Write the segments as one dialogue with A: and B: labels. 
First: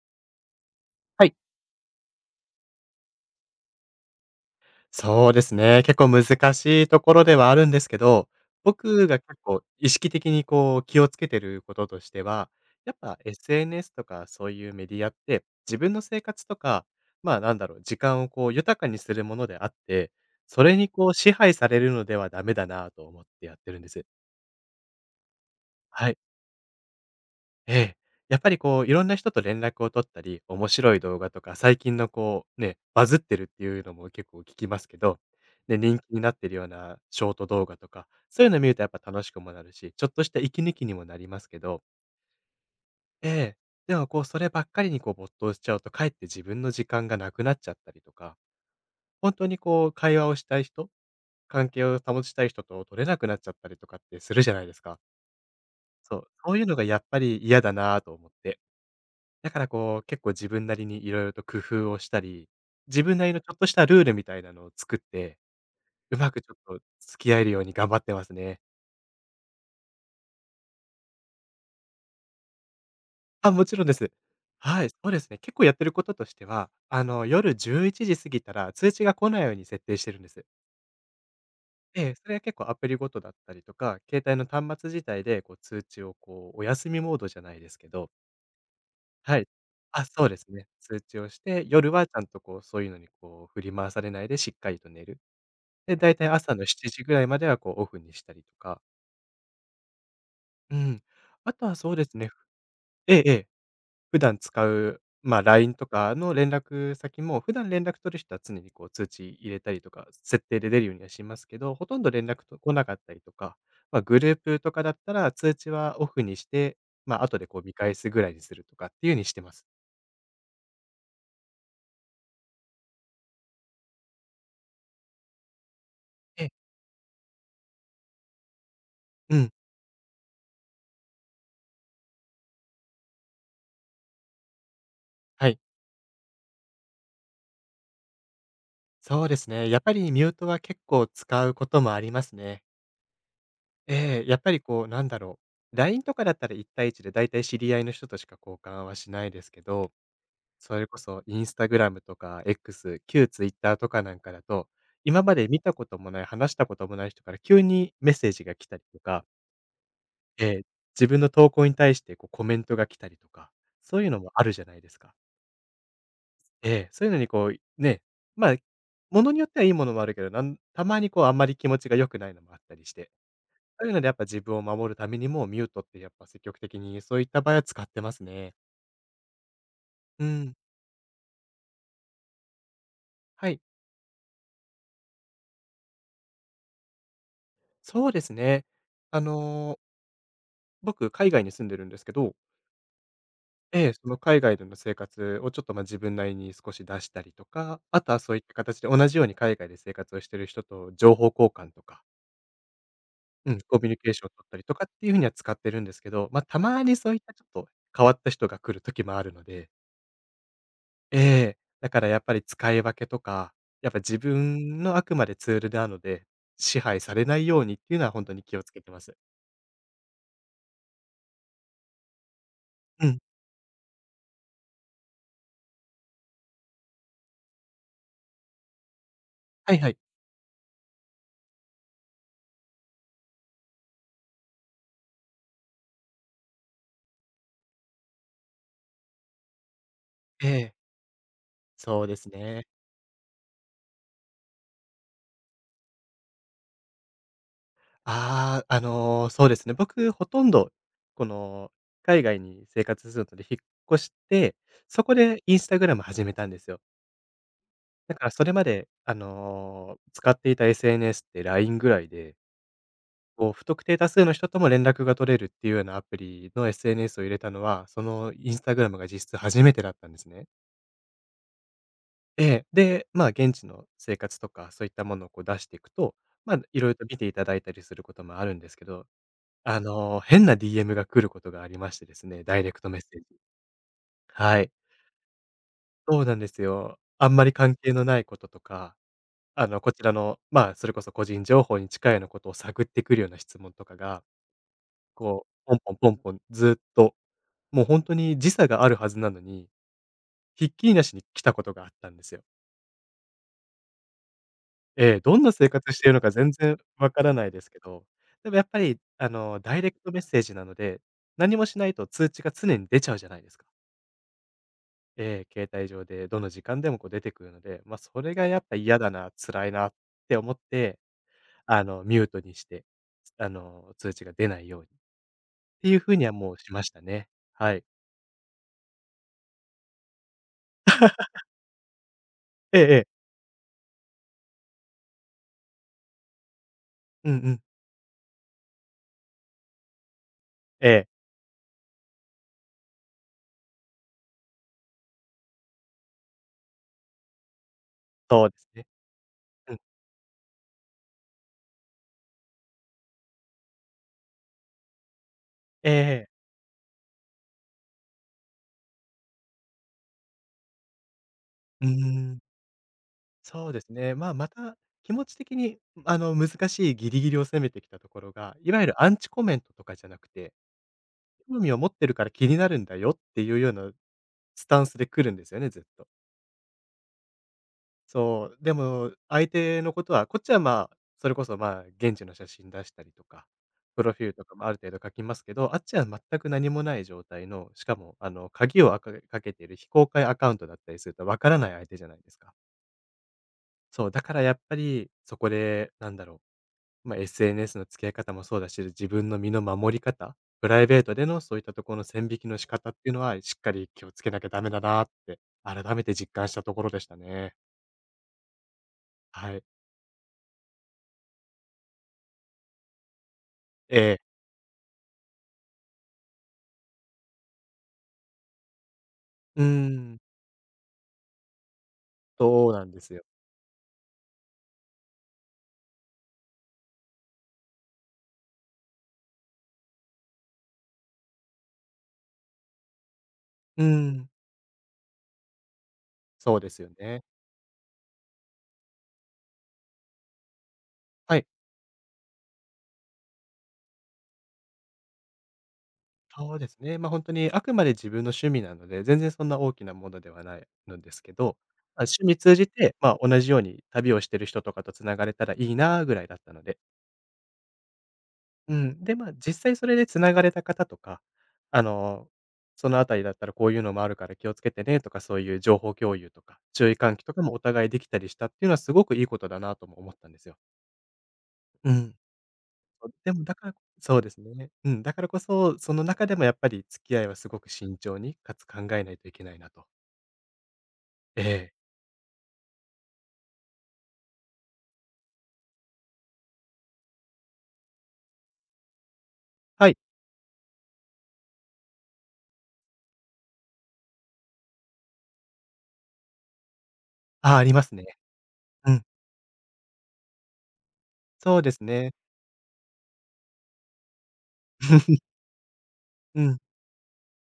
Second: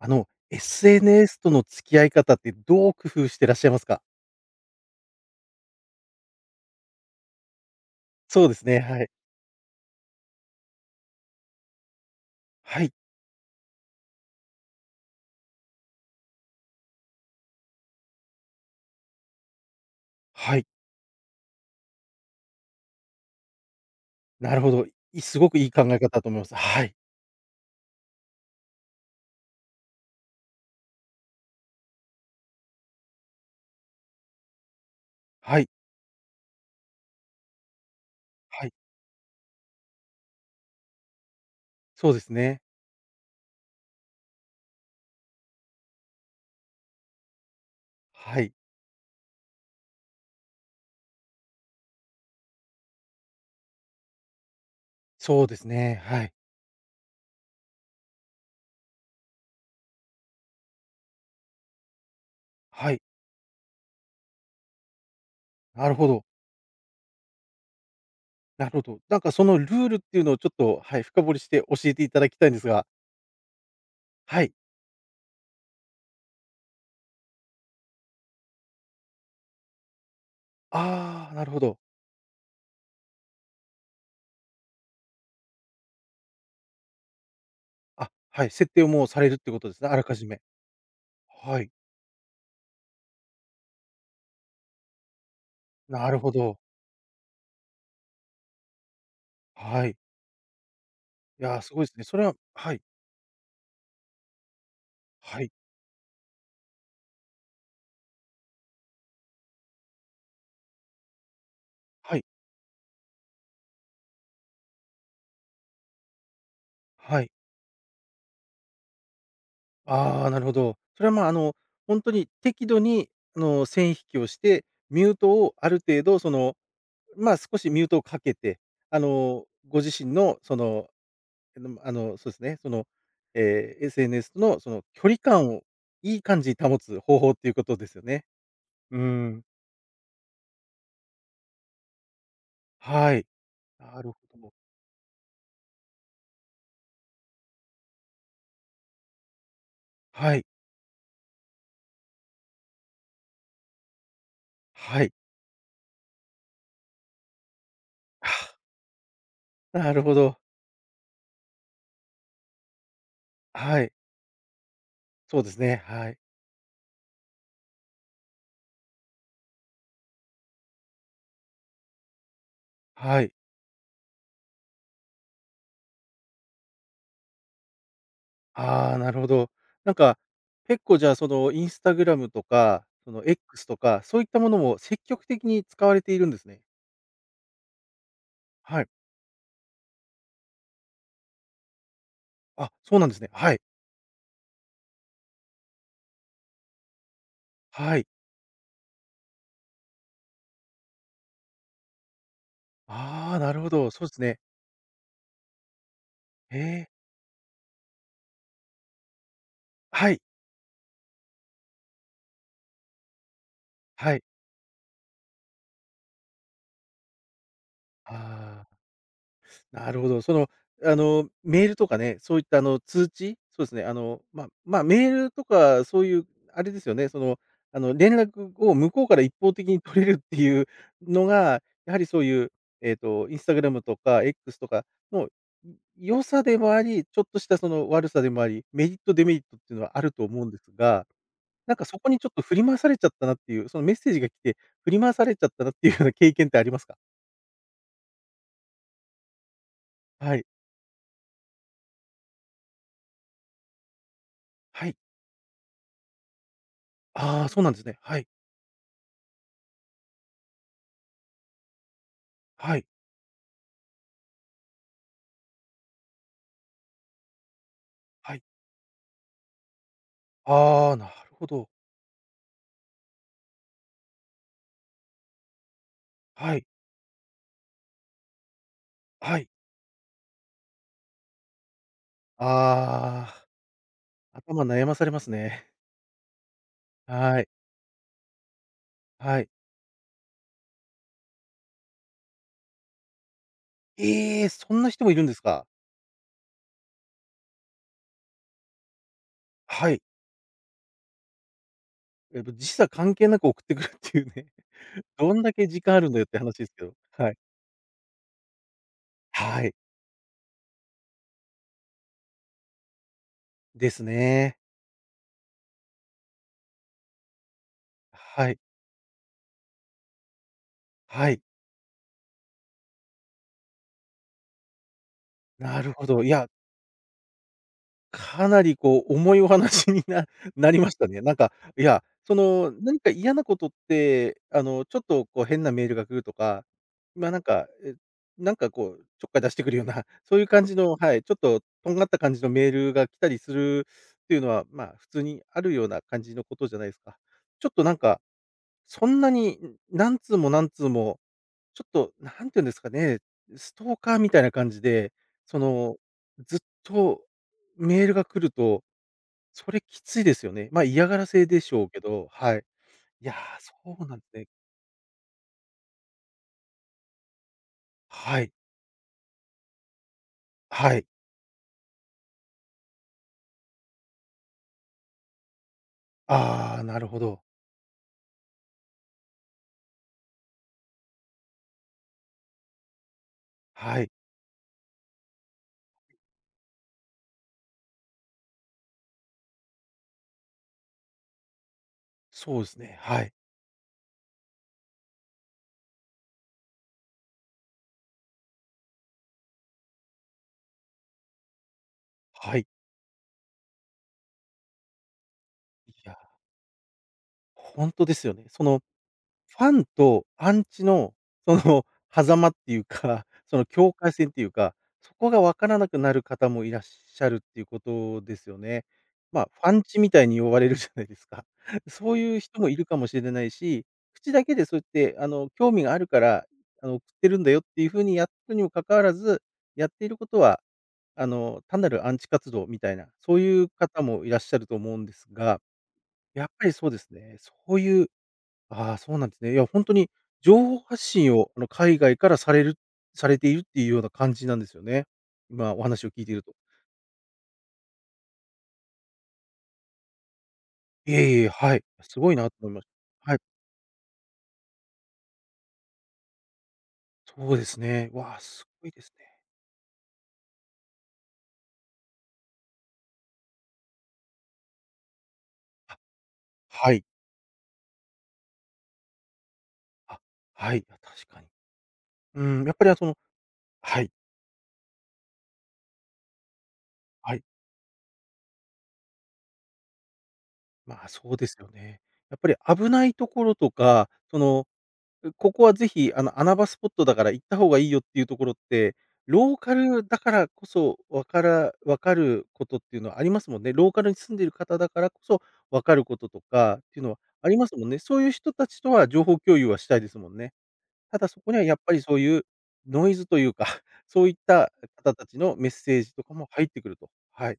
A: はい。
B: SNS との付き合い方ってどう工夫してらっしゃいますか？
A: そうですね。結構難しいところではあるんですけど、
B: そうですね、は
A: 僕
B: い。
A: が結構意識的にこう気をつけてることとしては、
B: は
A: や
B: い、
A: っぱ SNS とかそういうメディアって、自分の生活とか、まあなんだろう、時間をこう豊かにするものであって、
B: は
A: そ
B: い。
A: れにこう支配されるのではダメだなと思ってやってるんです。
B: なるほど。すごくいい考え
A: は
B: 方
A: い。
B: だと思います。はい、
A: ええ。やっぱりこう、いろんな人と連絡を取ったり、面白い動画とか、最近のこう、ね、バズってるっていうのも結構聞きますけど、
B: はい、
A: ね、人気になってるようなショート動画とか、そういうの
B: は
A: 見
B: い。
A: るとやっぱ楽しくもなるし、ちょっとした息抜きにもなりますけど、
B: そうですね。
A: ええ。でもこう、そればっかりにこう没頭しちゃうと、かえって自分の時間がなくなっちゃったりとか、
B: はい。
A: 本当にこう会話をしたい人、関係を保ちたい人と取れなくなっちゃったりとかってするじゃないですか。
B: そうですね。
A: そ
B: は
A: う、
B: い、
A: そういうのがやっぱり嫌だなぁと思って。だからこう、結構自分なりにいろいろと工夫をしたり、
B: はい。
A: 自分なりのちょっとしたルールみたいなのを作って、
B: なるほ
A: う
B: ど、
A: まくちょっと付き合えるように頑張ってますね。
B: なるほど。なんかそのルールっていうのをちょっと、はい、深掘りして教えていただきたいんですが、
A: あ、もちろんです。
B: はい。
A: はい、そうですね。結構やってることとしては、夜11時過ぎたら通知が来ないように設定してるんです。
B: ああ、なるほど。
A: ええ、それは結構アプリごとだったりとか、携帯の端末自体でこう通知をこう、お休みモードじゃないですけど、
B: あ、はい、設定をもうされる
A: は
B: っ
A: い。
B: てことですね、あ
A: あ、
B: らか
A: そ
B: じ
A: うで
B: め。
A: すね。通知をし
B: は
A: て、
B: い、
A: 夜はちゃんとこう、そういうのにこう振り回されないでしっかりと寝る。で、だ
B: な
A: い
B: る
A: たい
B: ほ
A: 朝
B: ど。
A: の7時ぐらいまでは、こう、オフにしたりとか。
B: はい。
A: うん。
B: い
A: あ
B: や、
A: と
B: す
A: は
B: ごい
A: そ
B: で
A: う
B: す
A: で
B: ね。
A: す
B: それ
A: ね。
B: は
A: ええええ。普段使う、まあ、
B: はい、
A: LINE とかの連絡先も、普段連絡取る人は常に、こう、通知入れたりとか、設定で出るようにはしますけど、ほとんど
B: は
A: 連
B: い、
A: 絡と来なかったりとか、まあ、グループとかだったら、通知はオフにして、
B: は
A: ま
B: い。は
A: あ、
B: い。
A: 後で、こう、見返すぐらいにするとかっていうようにしてます。
B: ああ、なるほど。それは、まあ、本当に適度に、線引きをして、ミュートをある程度、そ
A: ええ。
B: の、まあ、少しミュートをかけて、
A: うん。
B: ご自身の、その、そうですね、その、SNS との、その、距離
A: は
B: 感
A: い。
B: をいい感じに保つ方法っていうことですよね。う
A: そうで
B: ん、
A: すね。やっぱりミュートは結構使うこともありますね。
B: はい。なるほ
A: ええ、やっぱ
B: ど。
A: りこう、なんだろう、LINE とかだったら一対一でだいたい知り合いの人としか交換はしないですけど、
B: はい、
A: それこそインスタグラムとか X、旧 i t t e r とかなんかだと、
B: はい。
A: 今まで見たこともない、話したこともない人から急にメッセージが来たりとか、
B: あ、なるほど。
A: ええ、自分の投稿に対してこうコメントが来たりとか、
B: はい、
A: そういうのもあるじゃないですか。
B: そうですね、はい、
A: ええ、そういうのにこう、ね、まあ、ものによってはいいものもあるけど、なんたまにこうあんまり気持ちが良くないのもあったりして。
B: はい。
A: そういうのでやっぱ自分を守るためにも、ミュートってやっぱ積極的にそういった場合は使ってますね。
B: ああ、なるほど。なんか、
A: うん。
B: 結構じゃあ、その、インスタグラムとか、その、
A: はい。
B: X とか、そういったものも積極的に使われているんですね。
A: そうですね。
B: はい。
A: あの、僕、海外に住んでるんですけど、
B: あ、そうなんですね。はい。
A: ええ、その海外での生活をちょっと、ま、自分なりに少し出したりとか、
B: は
A: あ
B: い。
A: とはそういった形で同じように海外で生活をしてる人と情報交換とか、
B: ああ、な
A: うん、
B: るほ
A: コミュ
B: ど。
A: ニ
B: そう
A: ケー
B: で
A: シ
B: す
A: ョンを
B: ね。
A: 取ったりとかっていう風には使ってるんですけど、ま、
B: え
A: たま
B: え。
A: にそういったちょっと変わった人が来る時もあるので、
B: はい。
A: ええ。だからやっぱり使い分けとか、やっぱ
B: は
A: 自
B: い。
A: 分のあくまでツールなので、支配されないようにっていうのはほんとに気を
B: あ
A: つ
B: あ。
A: けてます。
B: なるほど。その、メールとかね、そういった
A: う
B: 通
A: ん。
B: 知そうですね、まあまあ、メールとかそういうあれですよね、その、連絡を向こうから一方的
A: はい
B: に
A: はい。
B: 取れるっていうのが、やはりそういう、Instagr とか X とかの良さでもあり、ちょっとしたその悪さでもあり、メリット、デメリットっていうのはあると思
A: え
B: うんです
A: え。
B: が、なんかそ
A: そう
B: こ
A: で
B: にち
A: す
B: ょっと振り
A: ね。
B: 回されちゃったなっていう、そのメッセージが来て、振り回されちゃったなっていうような経験ってありますか？
A: ああ、そうですね。僕ほ
B: は
A: と
B: い。
A: んど、この、海外に生活するので引っ越して、
B: はい。
A: そこでインスタグラム始めたんですよ。
B: ああ、そうなんですね。
A: だ
B: は
A: か
B: い。
A: らそれまで、使っていた SNS ってラインぐらいで、
B: はい。
A: こう、不特定多数の人とも連絡が取れるっていうようなアプリの SNS を入れたのは、その
B: はい。
A: Instagram が実質初めてだったんですね。
B: ああ、なるほど。
A: ええ。で、まあ、現地の生活とか、そういったものをこう出していくと、ま
B: は
A: あ、
B: い、
A: いろいろと見ていただいたりすることもあるんですけど、
B: はい。
A: 変な DM が来ることがありましてですね、ダイレクトメッセージ。
B: ああ、
A: は
B: 頭
A: い。
B: 悩まされますね。
A: そうなんですよ。あん
B: は
A: ま
B: い、
A: り関係のないこととか、
B: はい。
A: こちらの、まあ、それこそ個人情報に近いようなことを探ってくるような質問とかが、
B: ええ、そんな人もいるんです
A: こう、
B: か？
A: ポンポンポンポンずっと、もう本当に時差があるはずなのに、
B: はい。
A: ひっきりなしに来たことがあったんです
B: え
A: よ。
B: っと、時差関係なく送ってくるっていうね。
A: ええ、
B: ど
A: どん
B: ん
A: な
B: だけ
A: 生
B: 時
A: 活
B: 間
A: し
B: あ
A: てい
B: るん
A: る
B: だ
A: の
B: よっ
A: か
B: て
A: 全
B: 話です
A: 然
B: けど。
A: わか
B: は
A: ら
B: い。
A: ないですけど、でもやっぱり、
B: はい。
A: ダイレクトメッセージなので、何もしないと通知が常に出ちゃうじゃないですか。
B: ですね。
A: ええ、携帯上でどの時間でもこう出てくるので、ま、それが
B: は
A: や
B: い、
A: っぱ嫌だな、辛いなって思って、
B: はい。
A: ミュートにして、通知が出ないようにっ
B: な
A: て
B: る
A: いう
B: ほ
A: 風
B: ど。
A: に
B: い
A: は
B: や
A: もうしましたね。はい。
B: かなりこう重いお話にな なりましたね。なんか、いや、その、
A: えええ
B: 何
A: え。
B: か嫌なことって、ちょっとこう変なメールが来るとか、
A: う
B: ま、
A: んう
B: なん
A: ん。
B: か、え、なんかこうちょっかい出してくるような、そういう感じ
A: え
B: の、
A: え、
B: はい、ちょっととんがった感じのメールが来たりするっていうのは、まあ、普通にあるような感じのことじゃないですか。ちょっとなんか、
A: そうですね。
B: そんなに、
A: う
B: ん、
A: ん。
B: 何通も何通もちょっと、なんていうんですかね、ストーカーみたいな感じで、そ
A: ええ
B: の、
A: ええ。
B: ずっとメールが来ると、それきついですよね。まあ、嫌がらせでしょ
A: うー
B: うけど、
A: ん。
B: はい。いや、
A: そう
B: そ
A: です
B: う
A: ね。
B: なんで
A: まあ、
B: すね。
A: また気持ち的に、難しいギリギリを攻めてきたところ
B: はい、
A: が、いわゆるアンチコメントとかじゃなくて、
B: はい。
A: 興味を持ってるから気になるんだよっていうようなスタンスで来るんですよね、ずっと。
B: ああ、なるほど。
A: そう。でも、相手のことは、こっちはまあ、それこそまあ、現地の写真出したりとか、
B: は
A: プ
B: い。
A: ロフィールとかもある程度書きますけど、あっちは全く何もない状態の、しかも、鍵をかけている非公開アカウントだったりすると、わからない相手じゃないですか。
B: そうですね、はい、
A: そう。だからやっぱり、そこで、なんだろう。まあ、SNS の付き合い方もそうだし、自分の身の守り方、プライベートでのそういったところの線引き
B: は
A: の仕
B: い。
A: 方っていうのは、しっかり気をつけなきゃダメだなって、改
B: い
A: めて
B: や、
A: 実感したところでしたね。
B: 本当ですよね。その
A: は
B: フ
A: い。
B: ァンとアンチの、その 狭間っていうか、その境
A: え
B: 界
A: え。
B: 線っていうか、そこが分からなくなる方もいらっしゃるっていうことですよね。まあ、フ
A: うー
B: ァンチみ
A: ん。
B: たいに呼ばれるじゃないですか。そういう人
A: そ
B: も
A: う
B: い
A: な
B: る
A: ん
B: か
A: で
B: も
A: す
B: し
A: よ。
B: れないし、口だけでそうやって興味があるから、送ってるんだよっていう風にやったにもかかわらず、やっていることは、単なるアンチ活動みたいな、そういう
A: う
B: 方
A: ー
B: も
A: ん。
B: いらっしゃると思うんですが、やっ
A: そう
B: ぱ
A: で
B: り
A: すよ
B: そうです
A: ね。
B: ね、そういうああ、そうなんですね。いや、本当に情報発信
A: はい。
B: を、海外からされているっていうような感じなんですよね。今お話を聞いていると。
A: そうですね。ま、あ本当にあくまで自分の趣味なので、全然そんな大きなものではないので
B: い
A: すけ
B: えいえ、
A: ど、
B: はい。
A: まあ、
B: す
A: 趣
B: ご
A: 味
B: いなと
A: 通じ
B: 思いまし
A: て、ま、
B: た。はい。
A: 同じように旅をしてる人とかとつながれたらいいなぐらいだったので、
B: そうですね。わあ、す
A: う
B: ごいで
A: ん。で、
B: すね。
A: まあ、実際それで繋がれた方とか、あの、そのあたりだったらこういうのもあるから気をつけてねとか、そういう情報
B: あ、
A: 共有とか、注意
B: はい。
A: 喚起とかもお互いできたりしたっていうのはすごくいいことだなとも思っ
B: あ、
A: たんですよ。
B: はい。あ、確かに。
A: うん。
B: うん、やっぱり、あ、そ
A: そう、
B: の
A: でもだからこ
B: はい、
A: そうですね。うん、だからこそ、その中でもやっぱり付き合い
B: は
A: は
B: い。
A: すごく慎重に、かつ考えないといけないなと。
B: まあ、そう
A: え
B: ですよ
A: え。
B: ね。やっぱり危ないところとか、そのここはぜひ、穴場スポットだから行った方がいいよっていうところって、ローカ
A: はい。
B: ルだからこそ、わかることっていうのはありますもんね。ローカルに住んでいる方だからこそわかることとかっていうのはあ
A: あ
B: り
A: あ、あ
B: ま
A: り
B: す
A: ま
B: もん
A: す
B: ね。
A: ね。
B: そういう人たちと
A: うん。
B: は情報共有はしたいですもんね。ただそこ
A: そ
B: に
A: う
B: は
A: で
B: やっ
A: す
B: ぱり
A: ね。
B: そういうノイズというか、そういった方た ちのメッセージとか
A: う
B: も
A: ん。
B: 入ってくると。はい。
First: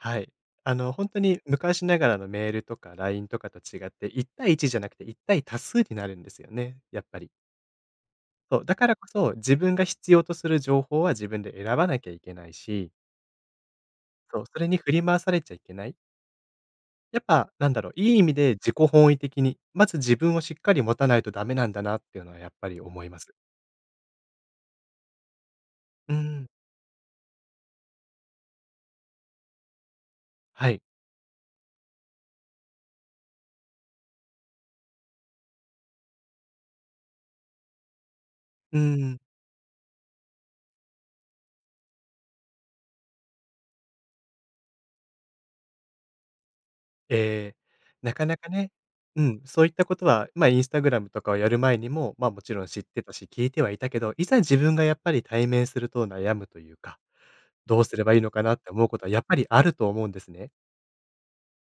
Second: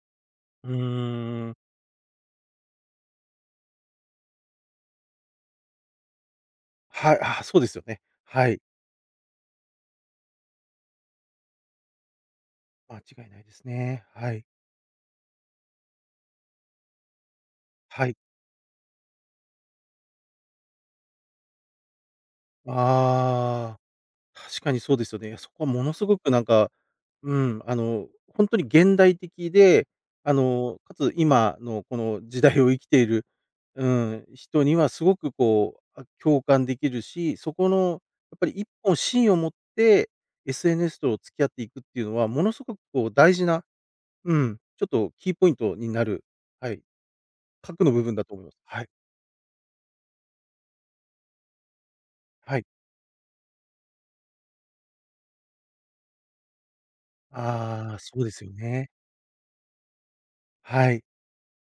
A: はい。
B: う
A: 本当に
B: ーん。
A: 昔ながらのメールとか LINE とかと違って、1対1じゃなくて1対多数になるんですよね、やっ
B: は
A: ぱ
B: い、
A: り。
B: あ、そうですよね。は
A: そ
B: い。
A: う、だからこそ、自分が必要とする情報は自分で選ばなきゃいけないし、
B: 間違いないですね。は
A: そう、
B: い。
A: それに振り回されちゃいけない。やっぱ、なんだろう、
B: は
A: い
B: い。
A: い意味で自己本位的に、まず自分をしっかり持たないとダメなんだなっていうのはやっぱり思います。
B: ああ。確かにそうですよね。いや、そこはものす
A: う
B: ごくなん
A: ん。
B: か、うん、本当に現代的で、
A: はい。
B: かつ今のこの時代を生きている、うん、人にはすごくこう、あ、共感できるし、そこのやっぱり一
A: う
B: 本
A: ん。
B: 芯を持って SNS と付き合っていくっていうのは、ものすごくこう大事な、うん、ちょっとキーポイントになる、はい、
A: えー
B: 核の部
A: な
B: 分だ
A: か
B: と
A: な
B: 思い
A: か
B: ます。
A: ね、
B: はい、
A: うん、そういったことは、ま、あインスタグラムとかをやる前にも、まあ、もち
B: は
A: ろん
B: い。
A: 知ってたし、聞いてはいたけど、いざ自分がやっぱり対面すると悩むというか、どう
B: あ
A: す
B: あ、
A: ればい
B: そ
A: い
B: うで
A: のか
B: すよ
A: なって思う
B: ね。
A: ことはやっぱりあると思うんですね。
B: はい、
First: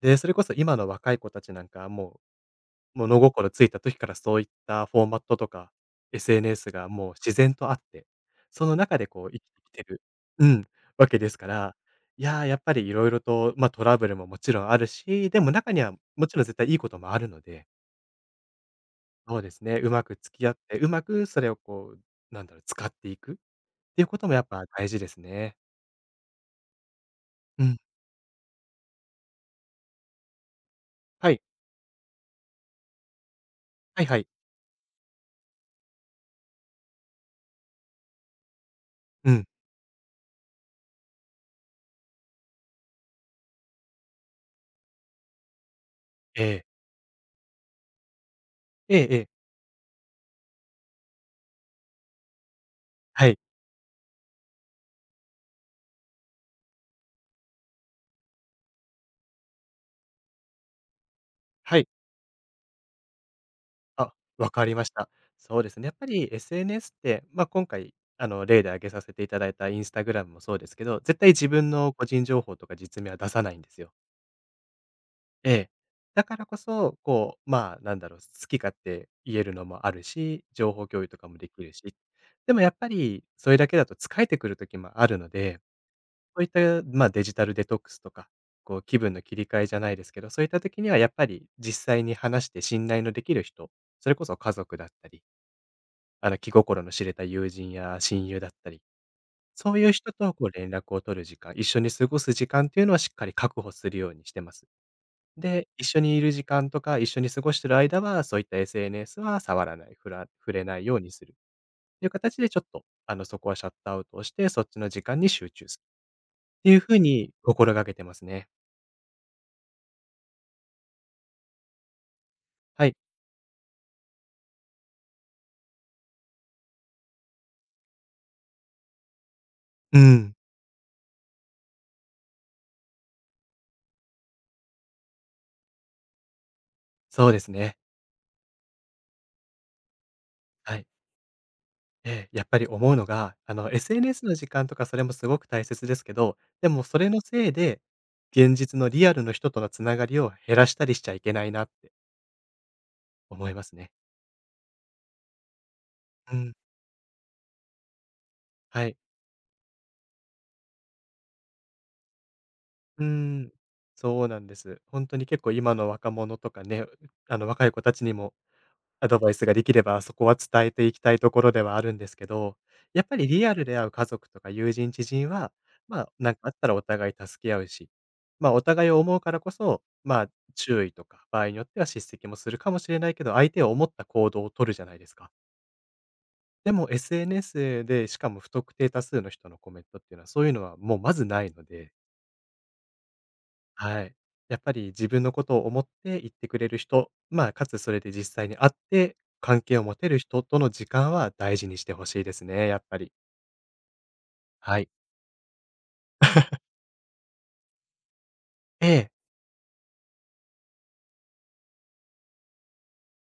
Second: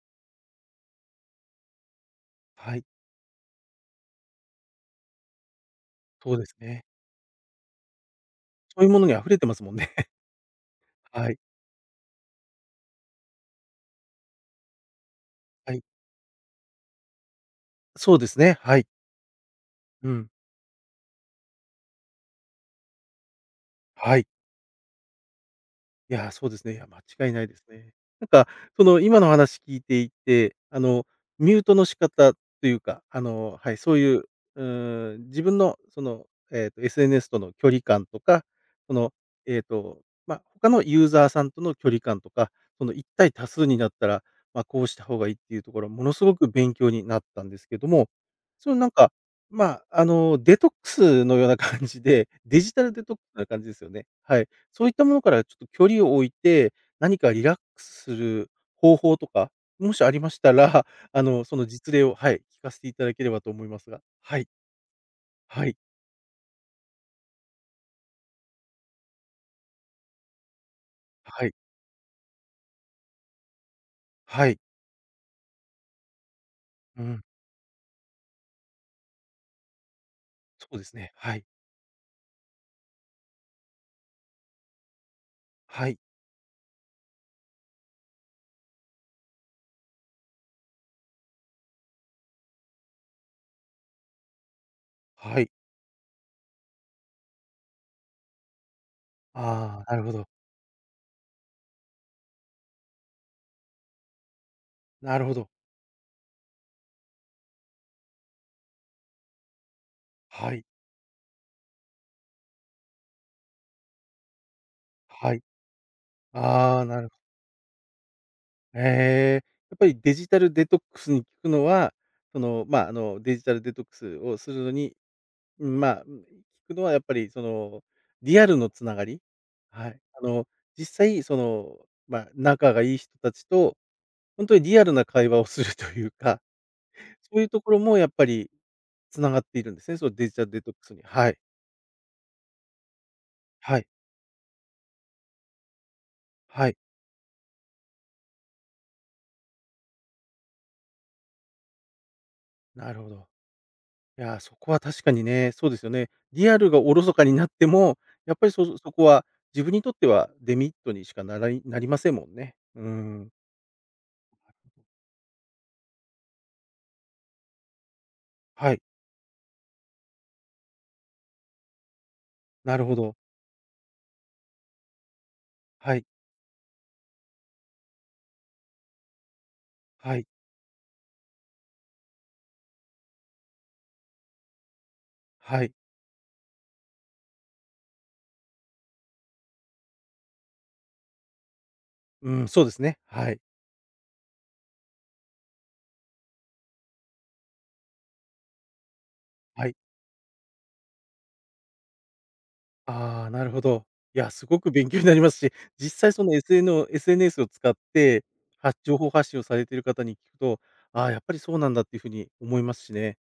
A: で、それこそ今の若い子たちなんかはも
B: はい、
A: う物心ついた時からそういったフォーマットとか、
B: そうです
A: SNS
B: ね。
A: がもう自然とあって、その
B: そういう
A: 中
B: も
A: で
B: のに
A: こ
B: 溢
A: う
B: れ
A: 生き
B: てま
A: て
B: す
A: き
B: もん
A: て
B: ね。
A: るうん、わけで
B: はい、
A: すから、いやー、やっぱりいろいろと、まあ、トラブルももちろんあるし、でも中
B: は
A: に
B: い。
A: はもちろん絶対いいこともあるので、
B: そうですね、はい。
A: そうですね、うま
B: う
A: く
B: ん。
A: 付き合って、うまくそれをこう、なんだろう、使っていくっていうこ
B: は
A: と
B: い。
A: もやっぱ大事ですね。
B: いや、そうですね。いや、間違いないで
A: う
B: す
A: ん。
B: ね。なんか、その、今の話聞いていて、
A: はい。
B: ミュートの仕方というか、はい、そう
A: はい
B: い
A: は
B: う、
A: い。
B: うーん、自分の、その、SNS との距離感とか、その、
A: うん。
B: えっと、まあ、他のユーザーさんとの距離感とか、その、一対多数になったら、まあ、こうした方がいいっていうところは、ものすご
A: え
B: く勉
A: え。
B: 強になったんですけども、その、なん
A: ええ
B: か、
A: ええ。
B: まあ、デトックスのような感じで、デジタルデトック
A: はい。
B: スな感じですよね。はい。そういったものからちょっと距離を置いて、何かリラックスする方法とか、もしありましたら、その
A: はい。
B: 実例を、はい、聞かせていただければと思いますが。
A: あ、
B: はい、
A: わかりました。そう
B: は
A: で
B: い、
A: すね、やっぱり SNS って、まあ、今回、例で挙げさせていただいたインスタグラムもそうですけど、絶対
B: は
A: 自
B: い、
A: 分の個人情報とか実名は出さないんですよ。
B: はい。
A: ええ。だからこそ、
B: うん、
A: こう、まあ、なんだろう、好き勝手言えるのもあるし、
B: そ
A: 情
B: うで
A: 報
B: す
A: 共有
B: ね。
A: とか
B: は
A: も
B: い、
A: できるし。でもやっぱりそれだけだと疲れてくる時もあるので、
B: はい、
A: そういった、まあ、デジタルデトックスとか、こう、気分の切り替えじゃないですけど、そういった時にはやっぱり実際に話して信頼のできる人、それこそ家族だったり
B: はい。
A: 気心の知れた友人や親友だったり、そう
B: あ
A: いう
B: あ、なる
A: 人
B: ほど。
A: とこう連絡を取る時間、一緒に過ごす時間っていうのはしっかり確保するようにしてます。
B: なるほど。
A: で、一緒にいる時間とか、一緒に過ごしてる間は、そういった SNS は触らない、触
B: は
A: れ
B: い、
A: ないようにするっていう形で、ちょっと、そこはシャットアウトをして、そっちの時間に
B: はい。
A: 集中するってい
B: あ
A: う
B: あ、
A: 風
B: なるほど。
A: に心がけてますね。
B: ええ、やっぱりデジタルデトックスに効くのは、その、ま
A: は
B: あ、
A: い。
B: デジタルデトックスをするのにうん、まあ、うん、聞くのはやっぱりその、リアルのつながり、は
A: う
B: い。
A: ん。
B: 実際その、まあ、仲がいい人たちと、本当にリアルな会話をするというか、
A: そう
B: そ
A: で
B: ういう
A: す
B: とこ
A: ね。
B: ろもやっぱりつながっているんですね、そのデジタルデトッ
A: は
B: ク
A: い。
B: スに。はい、
A: ええ、やっぱり思うのが、
B: はい、
A: SNS の時間とかそれもすごく大切ですけど、
B: は
A: で
B: い、
A: もそれのせいで、現実のリアルの人とのつながりを減らしたりしちゃいけないなって
B: なるほど。
A: 思いますね。
B: いやー、そこは確かにね、そうですよね。
A: う
B: リ
A: ん。
B: アルがおろそかになっても、やっぱり
A: は
B: そ
A: い。
B: こは自分にとってはデメリットにしかならいなりませんもんね。う
A: うー
B: ん、
A: ん。そうなんです。ほんとに結構今の若者とかね、若い子たちにも
B: はい、
A: アドバイスができれば、そこは伝えていきたいところではあるんですけど、
B: なるほ
A: やっぱ
B: ど。
A: りリアルで会う家族とか友人、知人は、
B: は
A: ま
B: い、
A: あ、なんかあったらお互い助け合うし、まあ、お互いを思うからこそ、
B: は
A: ま
B: い、
A: あ、注意とか、場合によっては叱責もするかもしれないけど、相手を思った行動を取るじゃないですか。
B: はい。
A: でも SNS で、しかも不特定多数の人のコメントっていうのは、そういうのはもうまずないので
B: うん、そうですね。はい。
A: はい。やっぱり自分のことを思って言ってくれる人、まあ、かつそれで実際に会って、関
B: はい。
A: 係を持てる人との時間は大事にしてほしいですね、やっぱり。
B: ああ、なるほど。いや、すごく
A: はい。
B: 勉強になりますし、実際その SNS を使って、は
A: え
B: 情報
A: え。
B: 発信をされている方に聞くと、ああ、やっぱりそうなんだっていうふうに思いますしね。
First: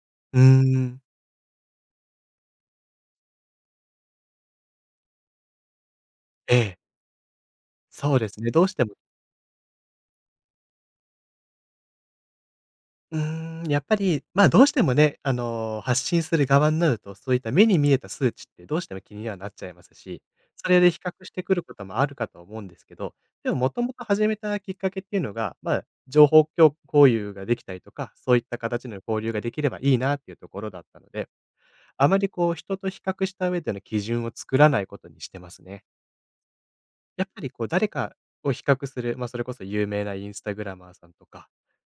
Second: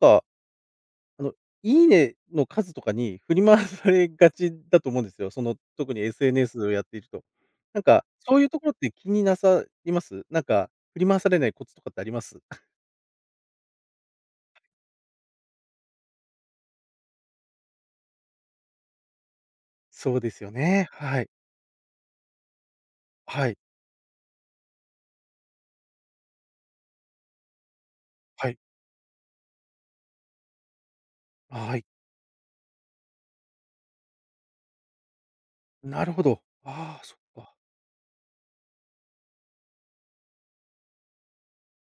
B: か、
A: うーん。
B: あの、いいねの数とかに振り回されがちだと思うんですよ。その、特に
A: え
B: SNS を
A: え。
B: やっていると。なんか、
A: そうで
B: そ
A: す
B: ういう
A: ね。
B: と
A: ど
B: こ
A: う
B: ろ
A: し
B: っ
A: て
B: て
A: も
B: 気になさいます？なんか、振り回されないコツとかってあります？
A: うーん、やっぱり、ま、どうしてもね、発信する側になると、そういった目に見えた数値ってどうしても気にはなっちゃいます
B: そう
A: し、
B: ですよ
A: それ
B: ね。
A: で比較
B: は
A: し
B: い。
A: てくることもあるかと思うんですけど、
B: は
A: でも
B: い。
A: もともと始めたきっかけっていうのが、まあ、情報共有交流ができたりとか、そういっ
B: は
A: た
B: い。
A: 形の交流ができればいいなっていうところだったので、
B: あ、はい。
A: あまりこう人と比較した上での基準を作らないことにしてますね。
B: なるほど。ああ、そっ
A: やっぱり
B: か。
A: こう誰かを比較する、まあ、それこそ有名なインスタグラマーさんとか、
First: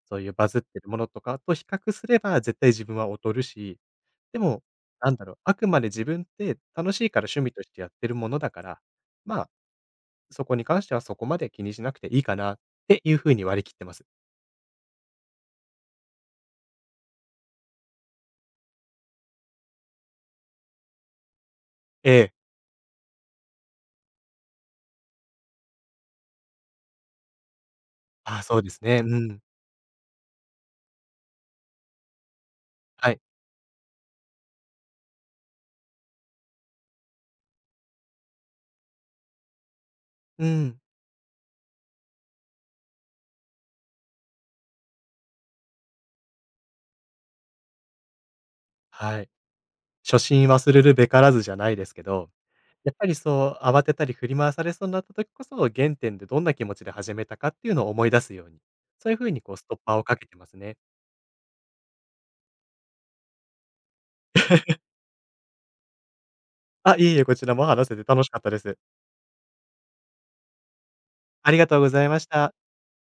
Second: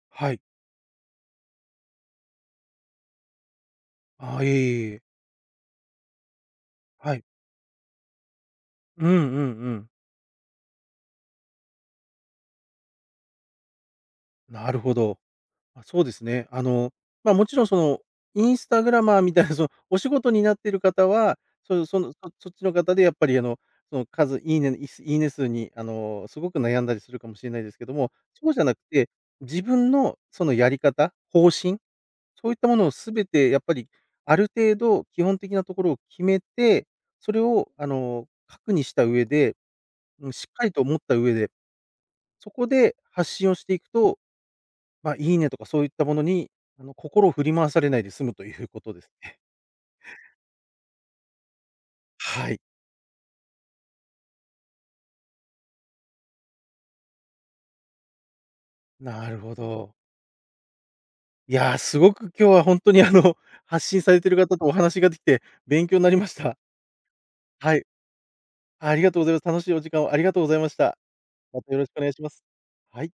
A: そういう
B: はい。
A: バズってるものとかと比較すれば、絶対自分は劣るし、
B: あ
A: で
B: あ、いえい
A: も、
B: えいえ。
A: なんだろう、あくまで自分って楽しい
B: は
A: か
B: い。
A: ら趣味としてやってるものだから、
B: うんうん
A: まあ、
B: うん。
A: そこに関してはそこまで気にしなくていいかなっていう風に割り切ってます。
B: なるほど。あ、そうですね。ま、もちろんその、インスタグラマーみたいなその、お仕事になっている方は、その、そ
A: ええ。
B: そっちの方でやっぱりその数、いいね、いいね数にすごく悩んだりするかもしれないですけども、
A: ああ、
B: そう
A: そ
B: じ
A: う
B: ゃ
A: で
B: なく
A: すね。
B: て、
A: うん。
B: 自分のそのやり方、方針、そういったものを
A: はい。
B: 全てやっぱり、ある程度基本的なところを決めて、それを核にした上で、うん、し
A: う
B: っかり
A: ん。
B: と思った上でそこで発信をしていくと、まあ、いいねとかそういったものに、心を振り回されないで済むということです
A: はい。
B: ね。
A: 初心忘れるべからずじゃないですけ ど
B: はい、
A: やっぱりそう、慌てたり振り回されそうになった時こそ、原点でどんな気持ちで始めたかっていうのを思い出すように、そういう
B: な
A: 風
B: る
A: にこ
B: ほ
A: うストッパ
B: ど。
A: ーをかけてますね。
B: いや、すごく今日はほんとに、発信されてる方とお話ができて勉強になりました。
A: あ、いえいえ、こちらも
B: はい、
A: 話せて楽しかったです。
B: ありがとうございます。楽しいお時間をありがとうございました。
A: あり
B: ま
A: が
B: た
A: と
B: よ
A: う
B: ろ
A: ご
B: しくお
A: ざい
B: 願い
A: ま
B: し
A: し
B: ます。
A: た。
B: はい。